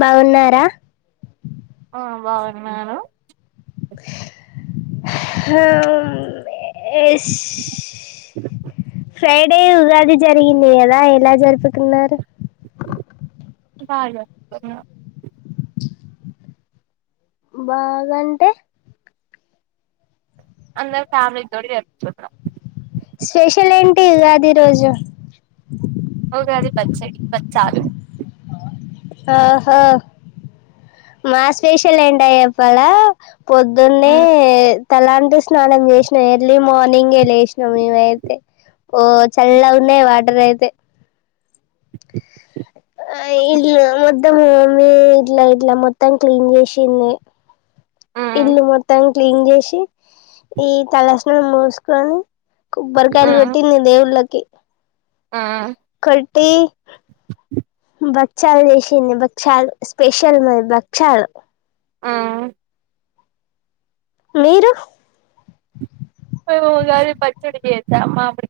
బాగున్నారా. ఆ బాగున్నాను. [inaudible] హమ్. ఎస్. ఫ్రైడే ఉగాది జరిగింది కదా ఎలా జరుపుకున్నారు. బ జరుపుకున్నాం. బాగాంటే. అందరూ ఫ్యామిలీ తోటి జరుపుకున్నాం. స్పెషల్ ఏంటి ఉగాది రోజు. ఉగాది పచ్చడి బచ్చాలు. ఆహో మా స్పెషల్ ఏంటో చెప్పాలా పొద్దున్నే హ్మ్ తలాంటూ స్నానం చేసినా ఎర్లీ మార్నింగ్ లే. వైష్ణ మేమైతే ఓ హ్మ్ చల్లగున్నై ఆ వాటర్ అయితే. అంతే. [inaudible] ఆ ఇల్ మద్. మొత్తం తోమి ఇట్లా ఇట్లా మొత్తం క్లీన్ చేసింది. హ్మ్ ఇల్లు మొత్తం. క్లీన్ చేసి ఈ తలస్నానం చేసుకొని. కొబ్బరి కాయలు హ్మ్ కొట్టింది దేవుళ్ళకు. కే. హ్మ్ కొట్టి బ. బచ్చలు చేసింది బచ్చలు స్పెషల్ మావి బక్షాలూ. ఆ. మీరు. నేను ఉగాది పచ్చడి చెత్తా మామిడి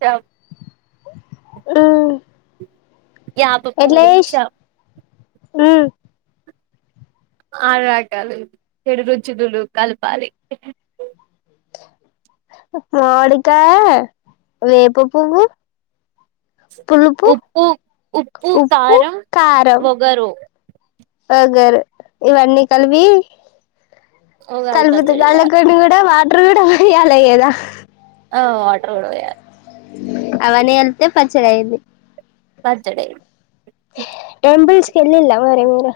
కాయలు. ఉమ్. యాప పువ్వు తెచ్చా. ఉమ్. ఆరు రకాలు చెడు రుచులు కలపాలి. మాడికాయ వేప పువ్వు. పులుపు ఉప్పు ఉప్పు కారం వగరు. వగరు ఇవన్ని కలిపి. ఉగాది కలుపుతూ పచ్చడి వల్ల చేయాలి కొని కూడా వాల్. రుడా యల ఎద. ఆ వాటర్ కూడా పోయాలి. అవన్నీ కల్పితే పచ్చడయిద్ది. పచ్చడి. ఆంబులెన్స్కి వెళ్ళ మరేమోర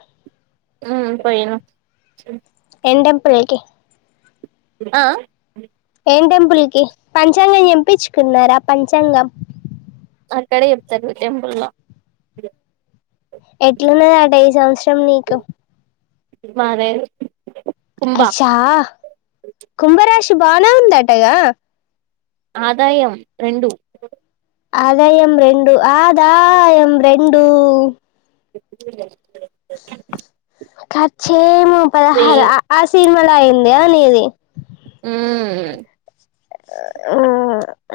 ఊ పోయినా ఏం టెంపుల్ కి ఆ ఏం టెంపుల్ కి పంచాంగం చంపించుకున్నారా పంచాంగం. అక్కడ చెప్తారు టెంపుల్లో ఎట్ల ఉన్నదటా ఈ సంవత్సరం నీకు మాదే అచ్చా కుంభరాజ్ బానే ఉందటగా ఆదాయం రెండు ఆదాయం రెండు ఆదాయం రెండు ఇ ఖచ్చేమో పదహారు ఆసీన్ మల్లా అయింద అనేది హ్మ్ ఉ ఆఓ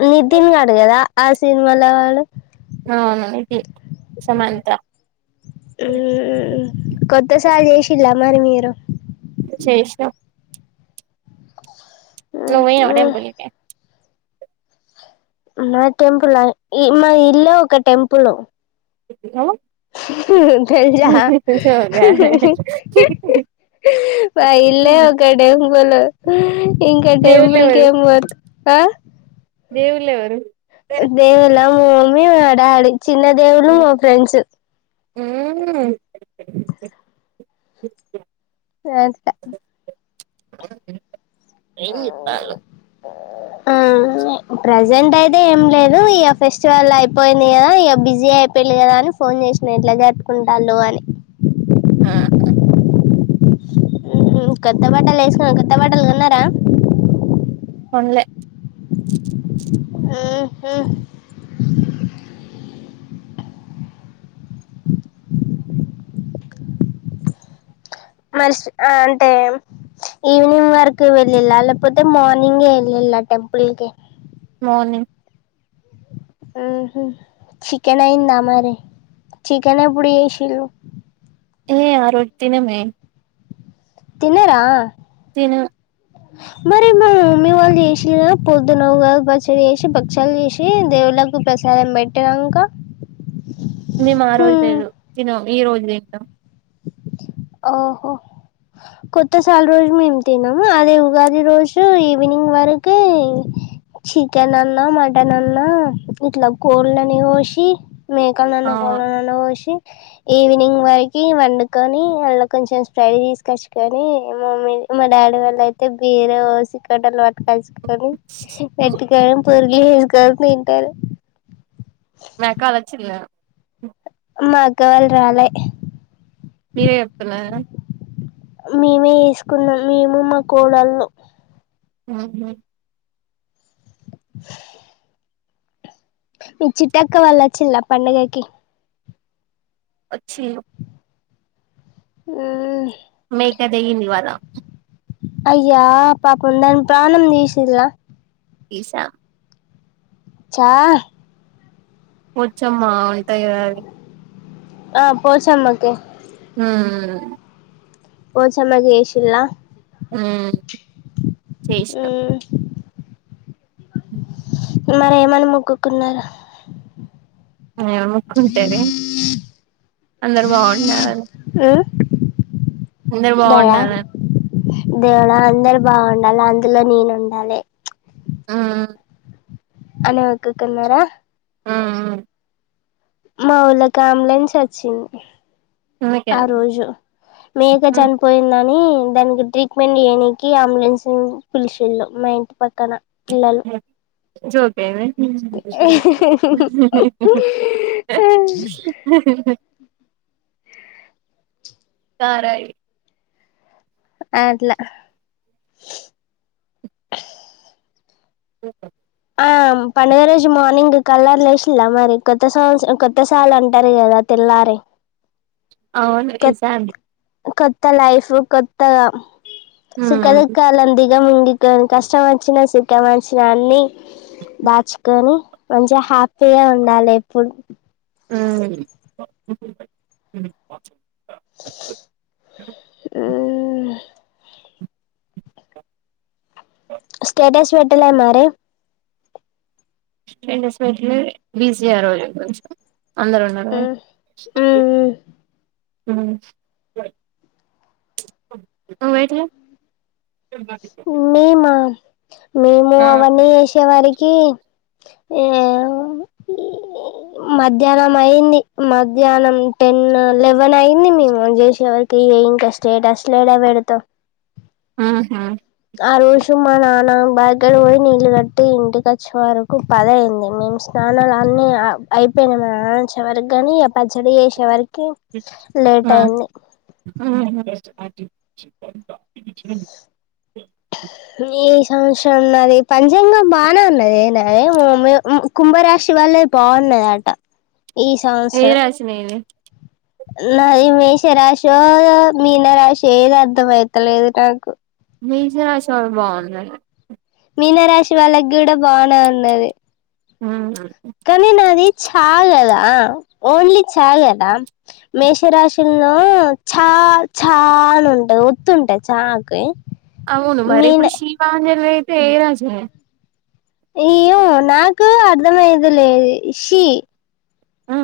నితిన్ ని అడుగదా ఆ సినిమాల వాళ అవును ఇది సమంత ఊ కొత్తసాయి చిలా మరి మీరు సేసినం ను ఉమ్, వయి అడేం ఉమ్, బూలిక నా టెంపుల్ మా ఇల్లే ఒక టెంపుల్ ఉ తె జోగా ప ఇళ ఒక ఒక డే పోలు ఆ ఇంకా దేవుళ్ళు టెంపుుల్ గేమ్ వదు దేవుళవరు దేవల మడా చిన్న దేవులు ఫ్రెండ్ంచ ఆ అట్లా ఏలో ఆ ప్రజెంట్ అయితే ఏం లేదు ఇక ఫెస్టివల్ అయిపోయింది కదా ఇక బిజీ అయిపోయిది కదా అని ఫోన్ చేసిన ఎట్లా జరుపుకుంటున్నారు అని ఆ కొత్త బటలు వేసుకొని కొత్త బటలు కొన్నారా కొండ్లే ఆహా మ అంటే ఈవినింగ్ వరకు వెళ్లిల్ల లేకపోతే మార్నింగ్ ఏ వెళ్లిల్లా టెంపుల్ కి మార్నింగ్ అహా చికెన్ అయ్యిందా మరి చికెన్ ఎప్పుడు చేసిం ఏ ఆరోజు తినమే తిన్నరా తిన్న మరి మీ వాళ్ళు చేసిండ్లే పొద్దున ఉగాది పచ్చడి చేసి భక్షాలు చేసి దేవుళ్ళలకు ప్రసాదం పెట్టినంక మేము ఆరోజు హ్మ్ తినం ఈరోజు తింటాం ఓహో కొత్తసాల రోజు మేము తినము అదే ఉగాది రోజు ఈవినింగ్ వరకు చికెన్ అన్నా మటన్ అన్నా ఇట్లా కోళ్లు నీ కోసి మేకాలన్న అవును కోళ్లను అన్న కోసి ఈవినింగ్ వరకి వండుకొని మల్ల కొంచెం స్ప్రైట్ తీసికచ్చుకొని మమ్మీ మా డాడీ వాళ్లు అయితే బీరు పోసుకొని పోసుకొని పెట్టు కోని [inaudible] నాకు అలా వచ్చింది ఏమో మా కాల్ రాలే మీరే చెప్తున్నారా మేమే వేసుకున్నాం మేము మా కోడళ్ళు అవున [unintelligible] మీ చిుట్టక్క వాళ్లు వచ్చిందా పండుగకి వచ్చి యి మీ అక్క దిగింది ఇవాళ అయ్యో పాపం దాని ప్రాణం తీసిండ్రా తీసా చా వచ్చమ్మా ఉంటాయి. కదా అవి ఆ పోచమ్మ కే ఉమ్ పోచమ్మాకి ఏసిండ్ల హుమ్మ్ చేస్న మ్మ్ మరి ఏమని మొక్కుకున్నారు. [unintelligible] ముక్కుంటేనే అందరూ బాగుండాలని మ్మ్ అందరు దయా బాగుండాలన్ దేవుడా అందరు బాగుండాల్న, అందులో నేను ఉండాలె ప్చ్ హమ్ అల ముక్కుకున్నారా హమ్ మాఓలకామ్లంచి వచ్చింది అందుకే ఆ రోజు మేక చనిపోయిందని దానికి ట్రీట్మెంట్ చేయడానికి అంబులెన్స్ పిలిచళ్ళు మా ఇంటి పక్కన ఇలాలో జోక్ ఏమి తరాయీ అట్లా ఓ ఆ పండుగ రోజు మార్నింగ్ కలర్ వేసినరా మరి కొత్త సంవస్ కొత్త సాలు అంటారు కదా తెల్లారి అవును కొ వేశం అండి కొత్త లైఫ్ కొత్తగా సుఖం ఉమ్ దుఃఖాల అండి గముంగకొని కష్టం వచ్చినా సుఖం వచ్చినా అన్ని దాచుకొని మంచిగా హ్యాపీగా ఉండాలి ఎప్పుడు హ్మ్ హ్మ్ స్టేటస్ పెట్టలే మరి స్టేటస్ పెట్టలే బిజీ ఆ రోజు కొంచెం అందరూ ఉన్నారా హమ్ వయిట్ మేమా మేము అవన్నీ వేసేవరికి మధ్యాహ్నం అయింది మధ్యాహ్నం టెన్ లెవెన్ అయింది మేము లేసేవరికి ఇంకా స్టేటస్ లు యాడ పెడతాం ఊహూ ఆ రోజు మా నాన్న బగగర పోయి నీళ్ళు కట్టి ఇంటికి వచ్చే వరకు పద అయింది మేము స్నానాలు అన్నీ అయిపోయినాయి మా నాన్న చివరికి కాని పచ్చడి చేసేవరికి కి లేట్ ఆ అయింది [unintelligible] రాశి ఉన్నది పంచాంగం బానే ఉన్నది నాదేమో కుంభరాశి వాళ్ళయి బాగున్నది ఆట ఏ రాశి నీది నాది మేషరాశో మీన రాశో ఏది అర్ధంమయితలేదు నాకు మేష రాశోళ్ళది బావుందంట మీనరాశి వాళ్ళకి కూడా బానే ఉన్నది ఊహూ కానీ నాది ఛాల్లేదా ఓన్లీ చాల్లేద మేషరాశుల్లో ఛా ఛా అని ఉంటాయి ఒత్తుంటాయి చాకి అవును మరి మీన ఇప్పుడు శీవాజల్వే [unintelligible] అయ్యో నాకు అర్థమయింది లే షి మ్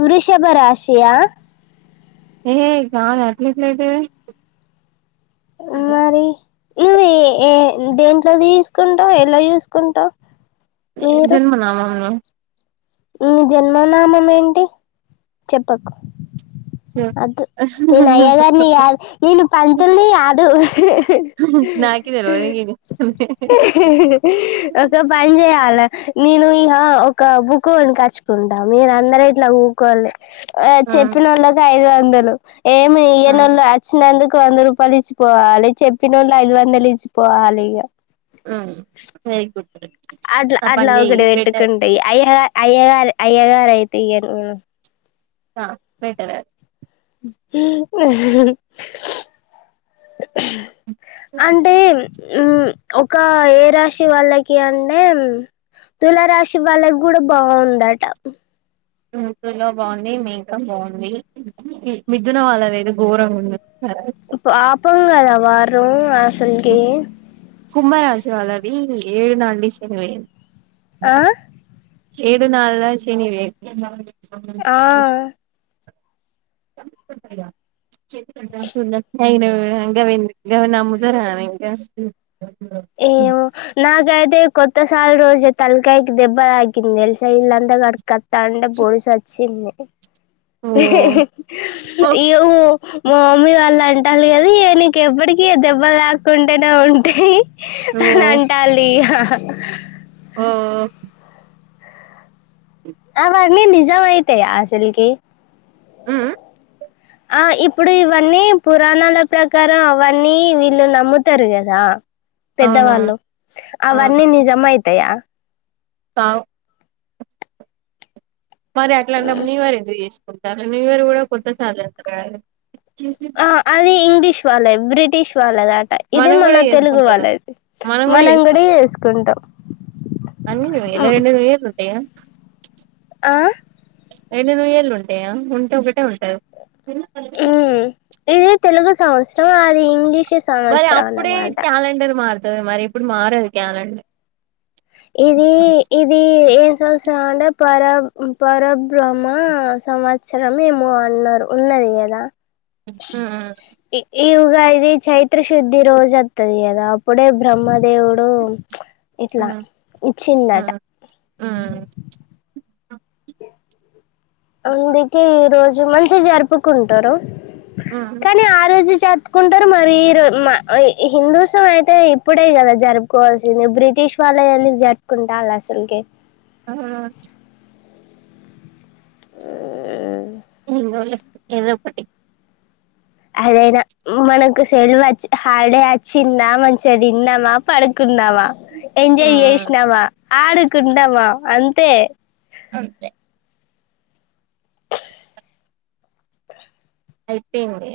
వృషభ రాశి యా ఏ కాదు అట్లెట్లైతది మరి నువ్వు ఏ ఏ దేంట్లో దీసుకుంటావు ఎలా చూసుకుంటావు మీరు జన్మనామాం ను నీ జన్మనామం ఏంటి చెప్పకు వద్దు నేను అయ్య గారిని కాదు నేను పంతుల్ని కాదు నాకే తెల్వదు ఇది ఒక పని చేయాల నేను ఈహ ఒక బుక్ బుక్ కొనుకొచ్చుకుంటా మీరు అందరూ ఇట్లా ఊక్కోని ఆ చెప్పిన వాళ్ళకి ఐదు వంద దను ఏమి ఆ ఈయనోళ్ళు అచ్చినందుకు అందరూ పలిచ్చిపోవాలి చెప్పినోళ్ళు ఐదు వందలిచ్చి పోవాలి ఇగ మ్ వెరీ గుడ్ అట్లా ఆ అట్లా పని చెయ్ ఒకటి బెటర్ పెట్టుకుంటు ఇగ అయ అయ్యగారు అయ్యగారు అయితే ఇయ్యను నేను ఆ బెటరె [inaudible] అది అంటే ఉమ్ ఒక ఏ రాశి వాళ్ళకి అంటే తుల రాశి వాళ్ళకి కూడా బావుందట మ్ తుల బావుంది మేకం బావుంది మిథున వాళ్ళది ఏదో ఘోరంగా ఉంది పాపం గాద వారు ఆ షంకి కుంభరాశి వాళ్ళది ఏడు నాళ్డి శనిబొయి ఆ ఏడు నాళ్ళ శని [inaudible] [inaudible] [inaudible] [inaudible] ఆ అయిన గూడా ఇంగ [inaudible] గవి నమ్ము జర గాని ఇంక ఉమ్ ఏ నాగ అదే కొత్తసారి రోజే తలకాయకి దెబ్బ ఆగింది ఇళ్లంతా కడికస్తా అంటే బొడిసు వచ్చింది ఓ ఓ ఇవ్ మా మమ్మీ వాళ్ళన్ ట్టలి అది నీకి ఎప్పటికిీ దెబ్బ తాక్కుంటేనే ఉంటయి అంటాలి ఓ అమర్ నీ నిజాయితి ఆశలకి ఉ ఉ ఆ ఇప్పుడు ఇవన్నీ పురాణాల ప్రకారం అవన్నీ వీళ్ళు నమ్ముతారు కదా పెద్దవాళ్ళు అవునవును అవును అవన్నీ నిజమయి తయా కావు మరి అట్లాంటప్పుడు న్యూ ఇయర్ ఎందుకు చేసి కొత్త ది న్యూ ఇయర్ కూడా కొత్త సాలె వెస్టారా ఆ అది ఇంగ్లిష్ వాలే బ్రిటిష్ వాల్ లగాట ఇది మనం కూడా మన తెలుగు చేసుకుంటాం వాళ్ళది మనం కూడా చేసుకుంటాం అన్ని న్యూ ఇయర్లు రెండు న్యూ ఇయర్లు ఉంటాయా ఆ రండు నూయ్యేళ్ళు ఉంటాయా ఉంటే ఒకటే ఉంటాది మ్ ఇది తెలుగు సంవస్ ఆ అది ఇంగ్లీష్ మరి సంవత్సరం అప్పుడే అన్నమాట క్యాలెండర్ మార్ త మరి ఇప్పుడు మారదు క్యాలెండ్ ఇది ఇది ఏం సంవత్సరం అంటే పర పరబ్రహ్మ సంవత్సరం ఏమో అన్నారు ఉన్నది కదా మ్మ్ ఈ ఏ ఈ ఉగాది ఇది చైత్రశుద్ధి రోజు వస్తుది కదా అప్పుడే బ్రహ్మ దేవుడు ఇట్లా హు ఇచ్చిండట హూ అందుకే ఈ రోజ్ ఇవి మంచిగా జరుపుకుంటారు ఉహు జప్పుకుంటారు మరి హిందూస్ అయితే ఇప్పుడే కదా జరుపుకోవాల్సింది బ్రిటిష్ వాళ్ళ ఎందుకు జరుపుకుంటారు అసలకే అవునా ఉమ్, ఉరోల్లె ఏదోఒకటి అదైనా మనకు సెల్వు వచ్చి హాలీడే అచ్చిందా మంచిగా తిన్నామ పడు కున్నావ ఎంజాయ్ మ్మ్ చేసినవ ఆడుకుంటామా అంతే అంతే అయిపేయింది